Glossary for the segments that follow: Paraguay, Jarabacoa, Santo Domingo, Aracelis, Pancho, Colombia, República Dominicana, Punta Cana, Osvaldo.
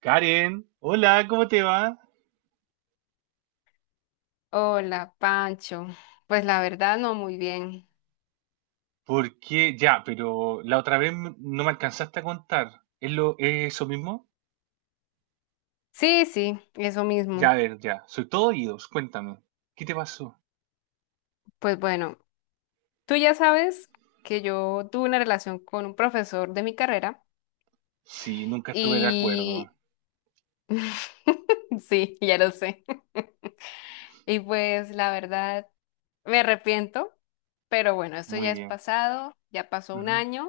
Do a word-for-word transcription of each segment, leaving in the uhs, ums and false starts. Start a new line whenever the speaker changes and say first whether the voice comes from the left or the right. right: Karen, hola, ¿cómo te va?
left: Hola, Pancho. Pues la verdad no muy bien.
right: Porque Ya, pero la otra vez m- no me alcanzaste a contar. ¿Es lo, es eso mismo?
left: Sí, sí, eso
right: Ya,
left: mismo.
right: a ver, ya. Soy todo oídos, cuéntame. ¿Qué te pasó?
left: Pues bueno, tú ya sabes que yo tuve una relación con un profesor de mi carrera
right: Sí, nunca estuve de acuerdo.
left: y sí, ya lo sé. Y pues la verdad me arrepiento, pero bueno, esto ya
right: Muy
left: es
right: bien.
left: pasado, ya pasó un
right: Ujú.
left: año.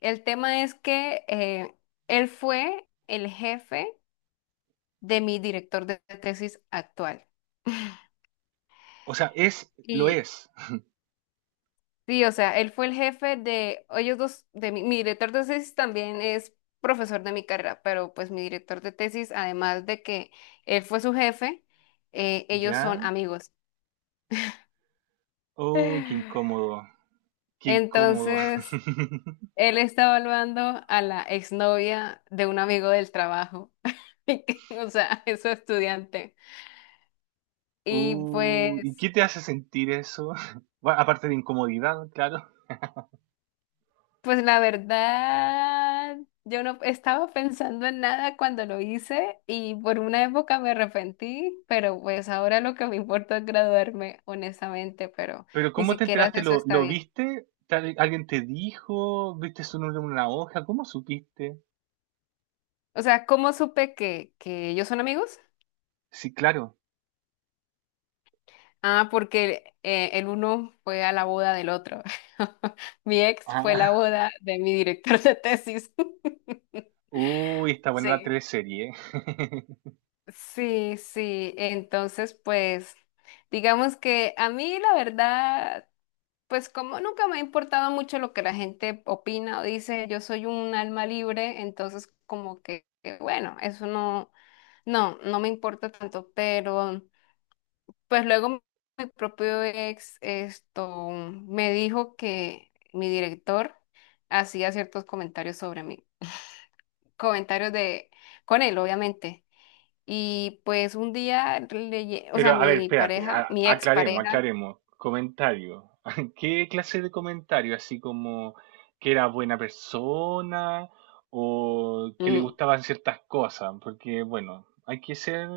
left: El tema es que eh, él fue el jefe de mi director de tesis actual.
right: O sea, es, lo
left: Y
right: es.
left: sí, o sea, él fue el jefe de ellos dos, de mi, mi director de tesis también es profesor de mi carrera, pero pues mi director de tesis, además de que él fue su jefe, eh, ellos
right: ¿Ya?
left: son amigos.
right: Uy, qué incómodo. Qué incómodo.
left: Entonces, él está evaluando a la exnovia de un amigo del trabajo, o sea, es su estudiante. Y
right: Uy, ¿y
left: pues...
right: qué te hace sentir eso? Bueno, aparte de incomodidad, claro.
left: Pues la verdad, yo no estaba pensando en nada cuando lo hice y por una época me arrepentí, pero pues ahora lo que me importa es graduarme, honestamente, pero
right: Pero
left: ni
right: ¿cómo te
left: siquiera
right: enteraste?
left: eso
right: ¿Lo,
left: está
right: lo
left: bien.
right: viste? ¿Tal- ¿Alguien te dijo? ¿Viste su nombre en una hoja? ¿Cómo supiste?
left: O sea, ¿cómo supe que, que ellos son amigos?
right: Sí, claro.
left: Ah, porque eh, el uno fue a la boda del otro. Mi ex fue la
right: Ah,
left: boda de mi director de tesis.
right: uy, está buena la
left: Sí,
right: teleserie.
left: sí, sí. Entonces, pues, digamos que a mí la verdad... Pues como nunca me ha importado mucho lo que la gente opina o dice, yo soy un alma libre, entonces como que, que bueno, eso no, no, no me importa tanto, pero pues luego mi propio ex esto me dijo que mi director hacía ciertos comentarios sobre mí, comentarios de, con él, obviamente. Y pues un día, le, o
right: Pero
left: sea,
right: a ver,
left: mi
right: espérate,
left: pareja,
right: a-
left: mi ex
right: aclaremos,
left: pareja,
right: aclaremos. Comentario. ¿Qué clase de comentario? Así como que era buena persona o que le
left: mm,
right: gustaban ciertas cosas, porque bueno, hay que ser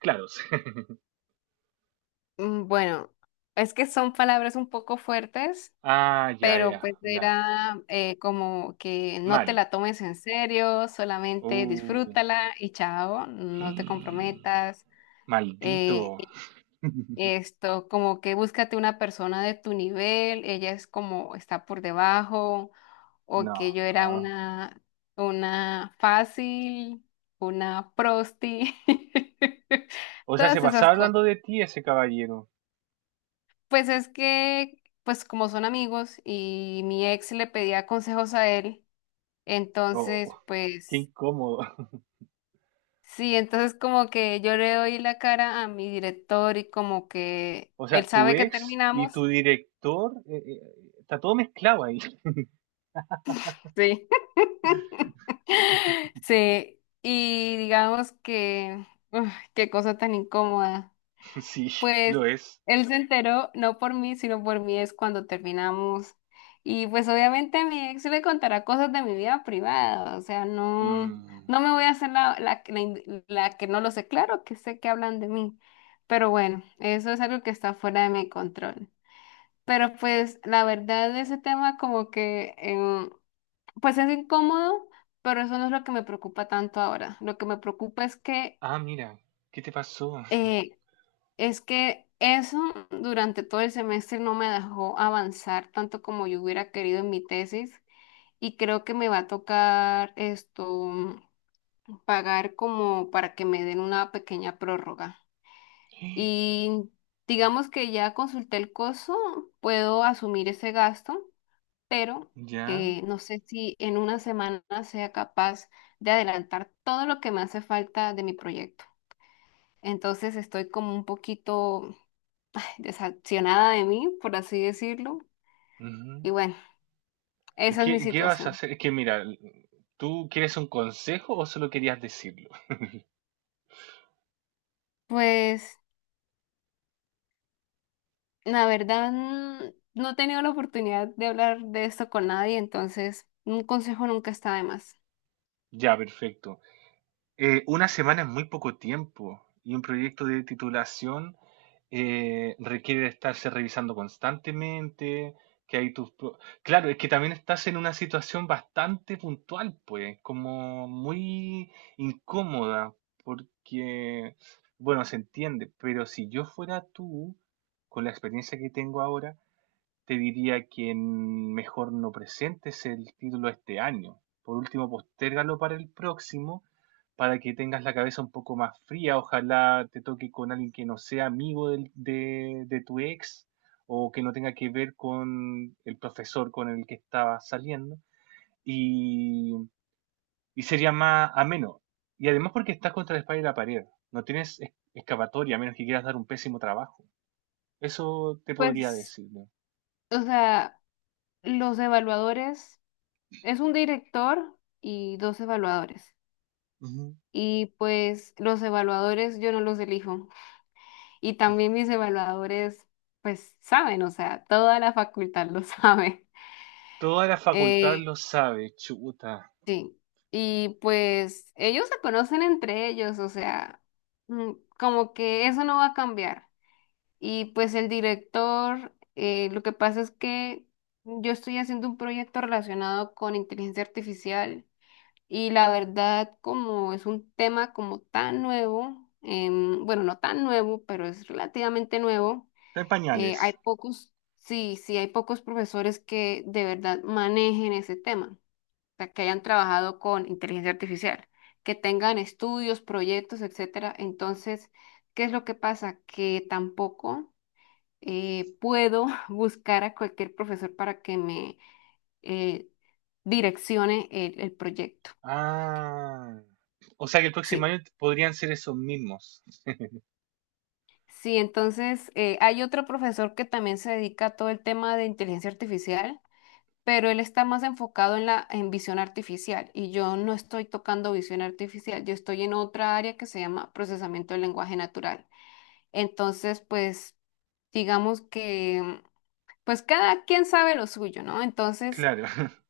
right: claros.
left: Mm, Bueno, es que son palabras un poco fuertes,
right: Ah, ya,
left: pero
right: ya,
left: pues
right: ya.
left: era eh, como que no te
right: Mal.
left: la tomes en serio, solamente
right: Uh.
left: disfrútala y chao, no te comprometas.
right: Maldito.
left: Eh, y esto, como que búscate una persona de tu nivel, ella es como está por debajo, o
right: No.
left: que yo era
right: Ah.
left: una, una fácil, una prosti,
right: O sea, se
left: todas esas
right: pasaba hablando
left: cosas.
right: de ti ese caballero.
left: Pues es que, pues como son amigos y mi ex le pedía consejos a él,
right: Oh,
left: entonces,
right: qué
left: pues
right: incómodo.
left: sí, entonces como que yo le doy la cara a mi director y como que
right: O
left: él
right: sea, tu
left: sabe que
right: ex y
left: terminamos.
right: tu director, eh, eh, está todo mezclado ahí.
left: Sí. Sí, y digamos que, uf, qué cosa tan incómoda.
right: Sí,
left: Pues
right: lo es.
left: él se enteró, no por mí, sino por mí es cuando terminamos. Y pues obviamente mi ex le contará cosas de mi vida privada, o sea, no,
right: Mm.
left: no me voy a hacer la, la, que- la, in- la que no lo sé, claro que sé que hablan de mí, pero bueno, eso es algo que está fuera de mi control. Pero pues la verdad ese tema como que, em, pues es incómodo, pero eso no es lo que me preocupa tanto ahora. Lo que me preocupa es que...
right: Ah, mira, ¿qué te pasó?
left: eh, es que eso durante todo el semestre no me dejó avanzar tanto como yo hubiera querido en mi tesis y creo que me va a tocar esto pagar como para que me den una pequeña prórroga. Y digamos que ya consulté el costo, puedo asumir ese gasto, pero
right: ¿Ya?
left: eh, no sé si en una semana sea capaz de adelantar todo lo que me hace falta de mi proyecto. Entonces estoy como un poquito desaccionada de mí, por así decirlo.
right: Ujú.
left: Y bueno,
right: ¿Y
left: esa es mi
right: qué, qué vas a
left: situación.
right: hacer? Es que mira, ¿tú quieres un consejo o solo querías decirlo?
left: Pues la verdad mm, no he tenido la oportunidad de hablar de esto con nadie, entonces un consejo nunca está de más.
right: Ya, perfecto. Eh, una semana es muy poco tiempo y un proyecto de titulación eh, requiere de estarse revisando constantemente, que hay tus... pro- Claro, es que también estás en una situación bastante puntual, pues, como muy incómoda, porque, bueno, se entiende, pero si yo fuera tú, con la experiencia que tengo ahora, te diría que mm, mejor no presentes el título este año. Por último, postérgalo para el próximo, para que tengas la cabeza un poco más fría. Ojalá te toque con alguien que no sea amigo del- de, de tu ex o que no tenga que ver con el profesor con el que estabas saliendo. Y, y sería más ameno. Y además porque estás contra la espalda y la pared. No tienes es- escapatoria a menos que quieras dar un pésimo trabajo. Eso te podría
left: Pues,
right: decir, ¿no?
left: o sea, los evaluadores, es un director y dos evaluadores.
right: Ujú.
left: Y pues los evaluadores yo no los elijo. Y también mis evaluadores, pues saben, o sea, toda la facultad lo sabe.
right: Toda la facultad
left: Eh,
right: lo sabe, chuta.
left: Sí, y pues ellos se conocen entre ellos, o sea, mm, como que eso no va a cambiar. Y pues el director, eh, lo que pasa es que yo estoy haciendo un proyecto relacionado con inteligencia artificial y la verdad como es un tema como tan nuevo, em, bueno, no tan nuevo, pero es relativamente nuevo,
right: Está en
left: eh, hay
right: pañales.
left: pocos, sí, sí, hay pocos profesores que de verdad manejen ese tema sea, que hayan trabajado con inteligencia artificial, que tengan estudios, proyectos, etcétera. Entonces, ¿qué es lo que pasa? Que tampoco eh, puedo buscar a cualquier profesor para que me eh, direccione el, el proyecto.
right: Ah. O sea que el
left: Sí.
right: próximo año podrían ser esos mismos.
left: Sí, entonces eh, hay otro profesor que también se dedica a todo el tema de inteligencia artificial pero él está más enfocado en la en visión artificial y yo no estoy tocando visión artificial, yo estoy en otra área que se llama procesamiento del lenguaje natural. Entonces, pues digamos que pues cada quien sabe lo suyo, ¿no? Entonces,
right: Claro.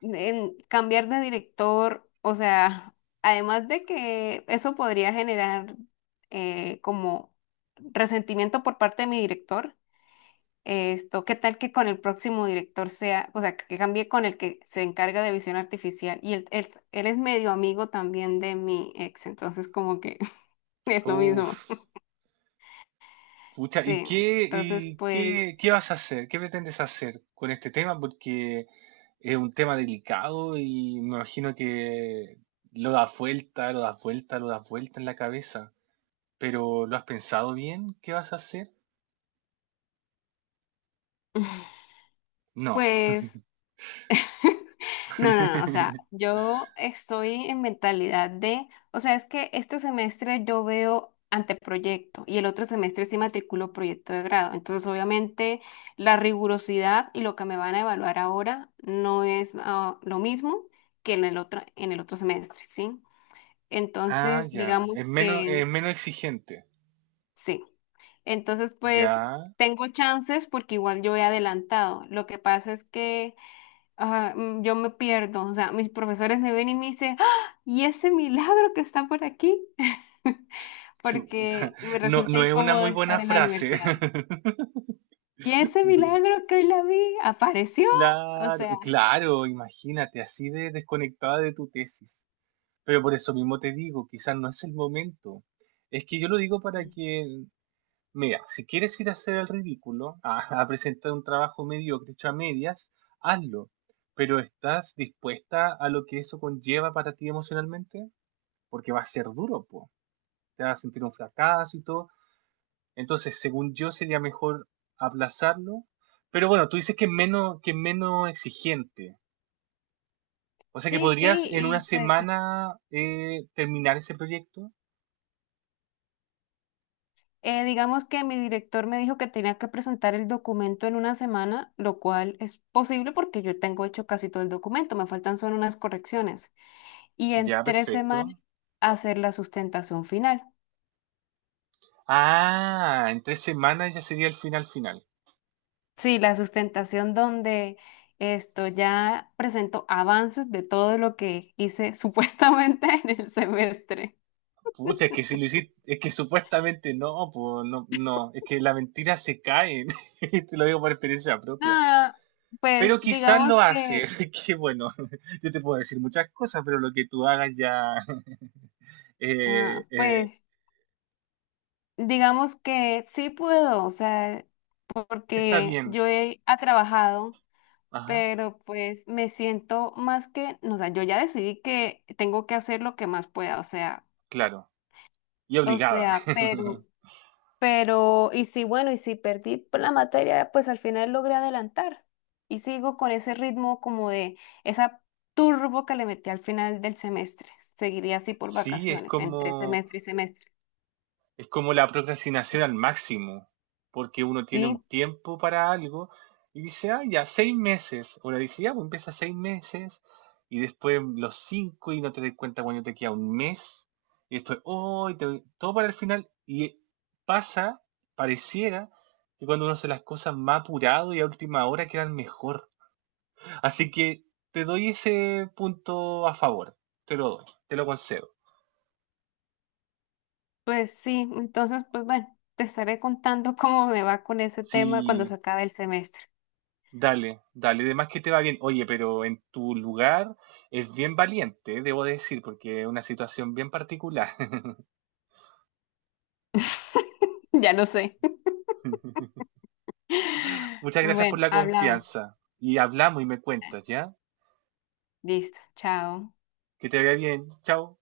left: en cambiar de director, o sea, además de que eso podría generar eh, como resentimiento por parte de mi director, esto, ¿qué tal que con el próximo director sea, o sea, que cambie con el que se encarga de visión artificial? Y él, él, él es medio amigo también de mi ex, entonces como que es lo
right: Uf.
left: mismo.
right: Pucha, ¿y
left: Sí,
right: qué,
left: entonces
right: y
left: pues,
right: qué, qué vas a hacer? ¿Qué pretendes hacer con este tema? Porque es un tema delicado y me imagino que lo das vuelta, lo das vuelta, lo das vuelta en la cabeza. Pero ¿lo has pensado bien? ¿Qué vas a hacer? No.
left: pues no, no, no, o sea, yo estoy en mentalidad de, o sea, es que este semestre yo veo anteproyecto y el otro semestre sí matriculo proyecto de grado. Entonces, obviamente, la rigurosidad y lo que me van a evaluar ahora no es ah, lo mismo que en el otro, en el otro semestre, ¿sí?
right: Ah,
left: Entonces,
right: ya.
left: digamos
right: Es menos,
left: que
right: es menos exigente.
left: sí. Entonces, pues,
right: Ya.
left: tengo chances porque igual yo he adelantado. Lo que pasa es que ajá, mm, yo me pierdo, o sea, mis profesores me ven y me dicen, ¡ah! ¿Y ese milagro que está por aquí?
right: Chuta.
left: Porque me
right: No,
left: resulta
right: no es una
left: incómodo
right: muy
left: estar
right: buena
left: en la
right: frase.
left: universidad. ¿Y ese milagro que hoy la vi apareció? O
right: Claro,
left: sea,
right: claro, imagínate, así de desconectada de tu tesis. Pero por eso mismo te digo, quizás no es el momento. Es que yo lo digo para que, mira, si quieres ir a hacer el ridículo, a, a presentar un trabajo mediocre hecho a medias, hazlo. Pero ¿estás dispuesta a lo que eso conlleva para ti emocionalmente? Porque va a ser duro, po. Te vas a sentir un fracaso y todo. Entonces, según yo, sería mejor aplazarlo. Pero bueno, tú dices que es menos, que es menos exigente. O sea que
left: sí, sí,
right: podrías en una
left: y pues
right: semana eh, terminar ese proyecto.
left: eh, digamos que mi director me dijo que tenía que presentar el documento en una semana, lo cual es posible porque yo tengo hecho casi todo el documento, me faltan solo unas correcciones. Y en
right: Ya,
left: tres
right: perfecto.
left: semanas hacer la sustentación final.
right: Ah, en tres semanas ya sería el final final.
left: Sí, la sustentación donde esto ya presento avances de todo lo que hice supuestamente en el semestre.
right: Pucha, es que si lo hiciste, es que supuestamente no, pues no, no, es que la mentira se cae, te lo digo por experiencia propia.
left: Ah,
right: Pero
left: pues
right: quizás
left: digamos
right: lo
left: que,
right: haces, que bueno, yo te puedo decir muchas cosas, pero lo que tú hagas ya eh,
left: ah,
right: eh,
left: pues digamos que sí puedo, o sea,
right: está
left: porque
right: bien.
left: yo he ha trabajado,
right: Ajá,
left: pero pues me siento más que, no, o sea, yo ya decidí que tengo que hacer lo que más pueda, o sea,
right: claro. Y
left: o
right: obligada.
left: sea, pero Pero, y si, bueno, y si perdí por la materia, pues al final logré adelantar. Y sigo con ese ritmo como de esa turbo que le metí al final del semestre. Seguiría así por
right: Sí, es
left: vacaciones, entre
right: como...
left: semestre y semestre.
right: Es como la procrastinación al máximo, porque uno tiene un
left: Sí,
right: tiempo para algo y dice, ah, ya, seis meses. O le dice, ya, pues empieza seis meses y después los cinco y no te das cuenta cuando te queda un mes. Y después, oh, y te- todo para el final. Y pasa, pareciera, que cuando uno hace las cosas más apurado y a última hora quedan mejor. Así que te doy ese punto a favor. Te lo doy, te lo concedo.
left: pues sí, entonces, pues bueno, te estaré contando cómo me va con ese tema cuando
right: Si
left: se acabe el semestre.
right: Dale, dale, de más que te va bien. Oye, pero en tu lugar es bien valiente, debo decir, porque es una situación bien particular.
left: Ya lo sé.
right: Muchas gracias por
left: Bueno,
right: la
left: hablamos.
right: confianza. Y hablamos y me cuentas, ¿ya?
left: Listo, chao.
right: Que te vaya bien. Chao.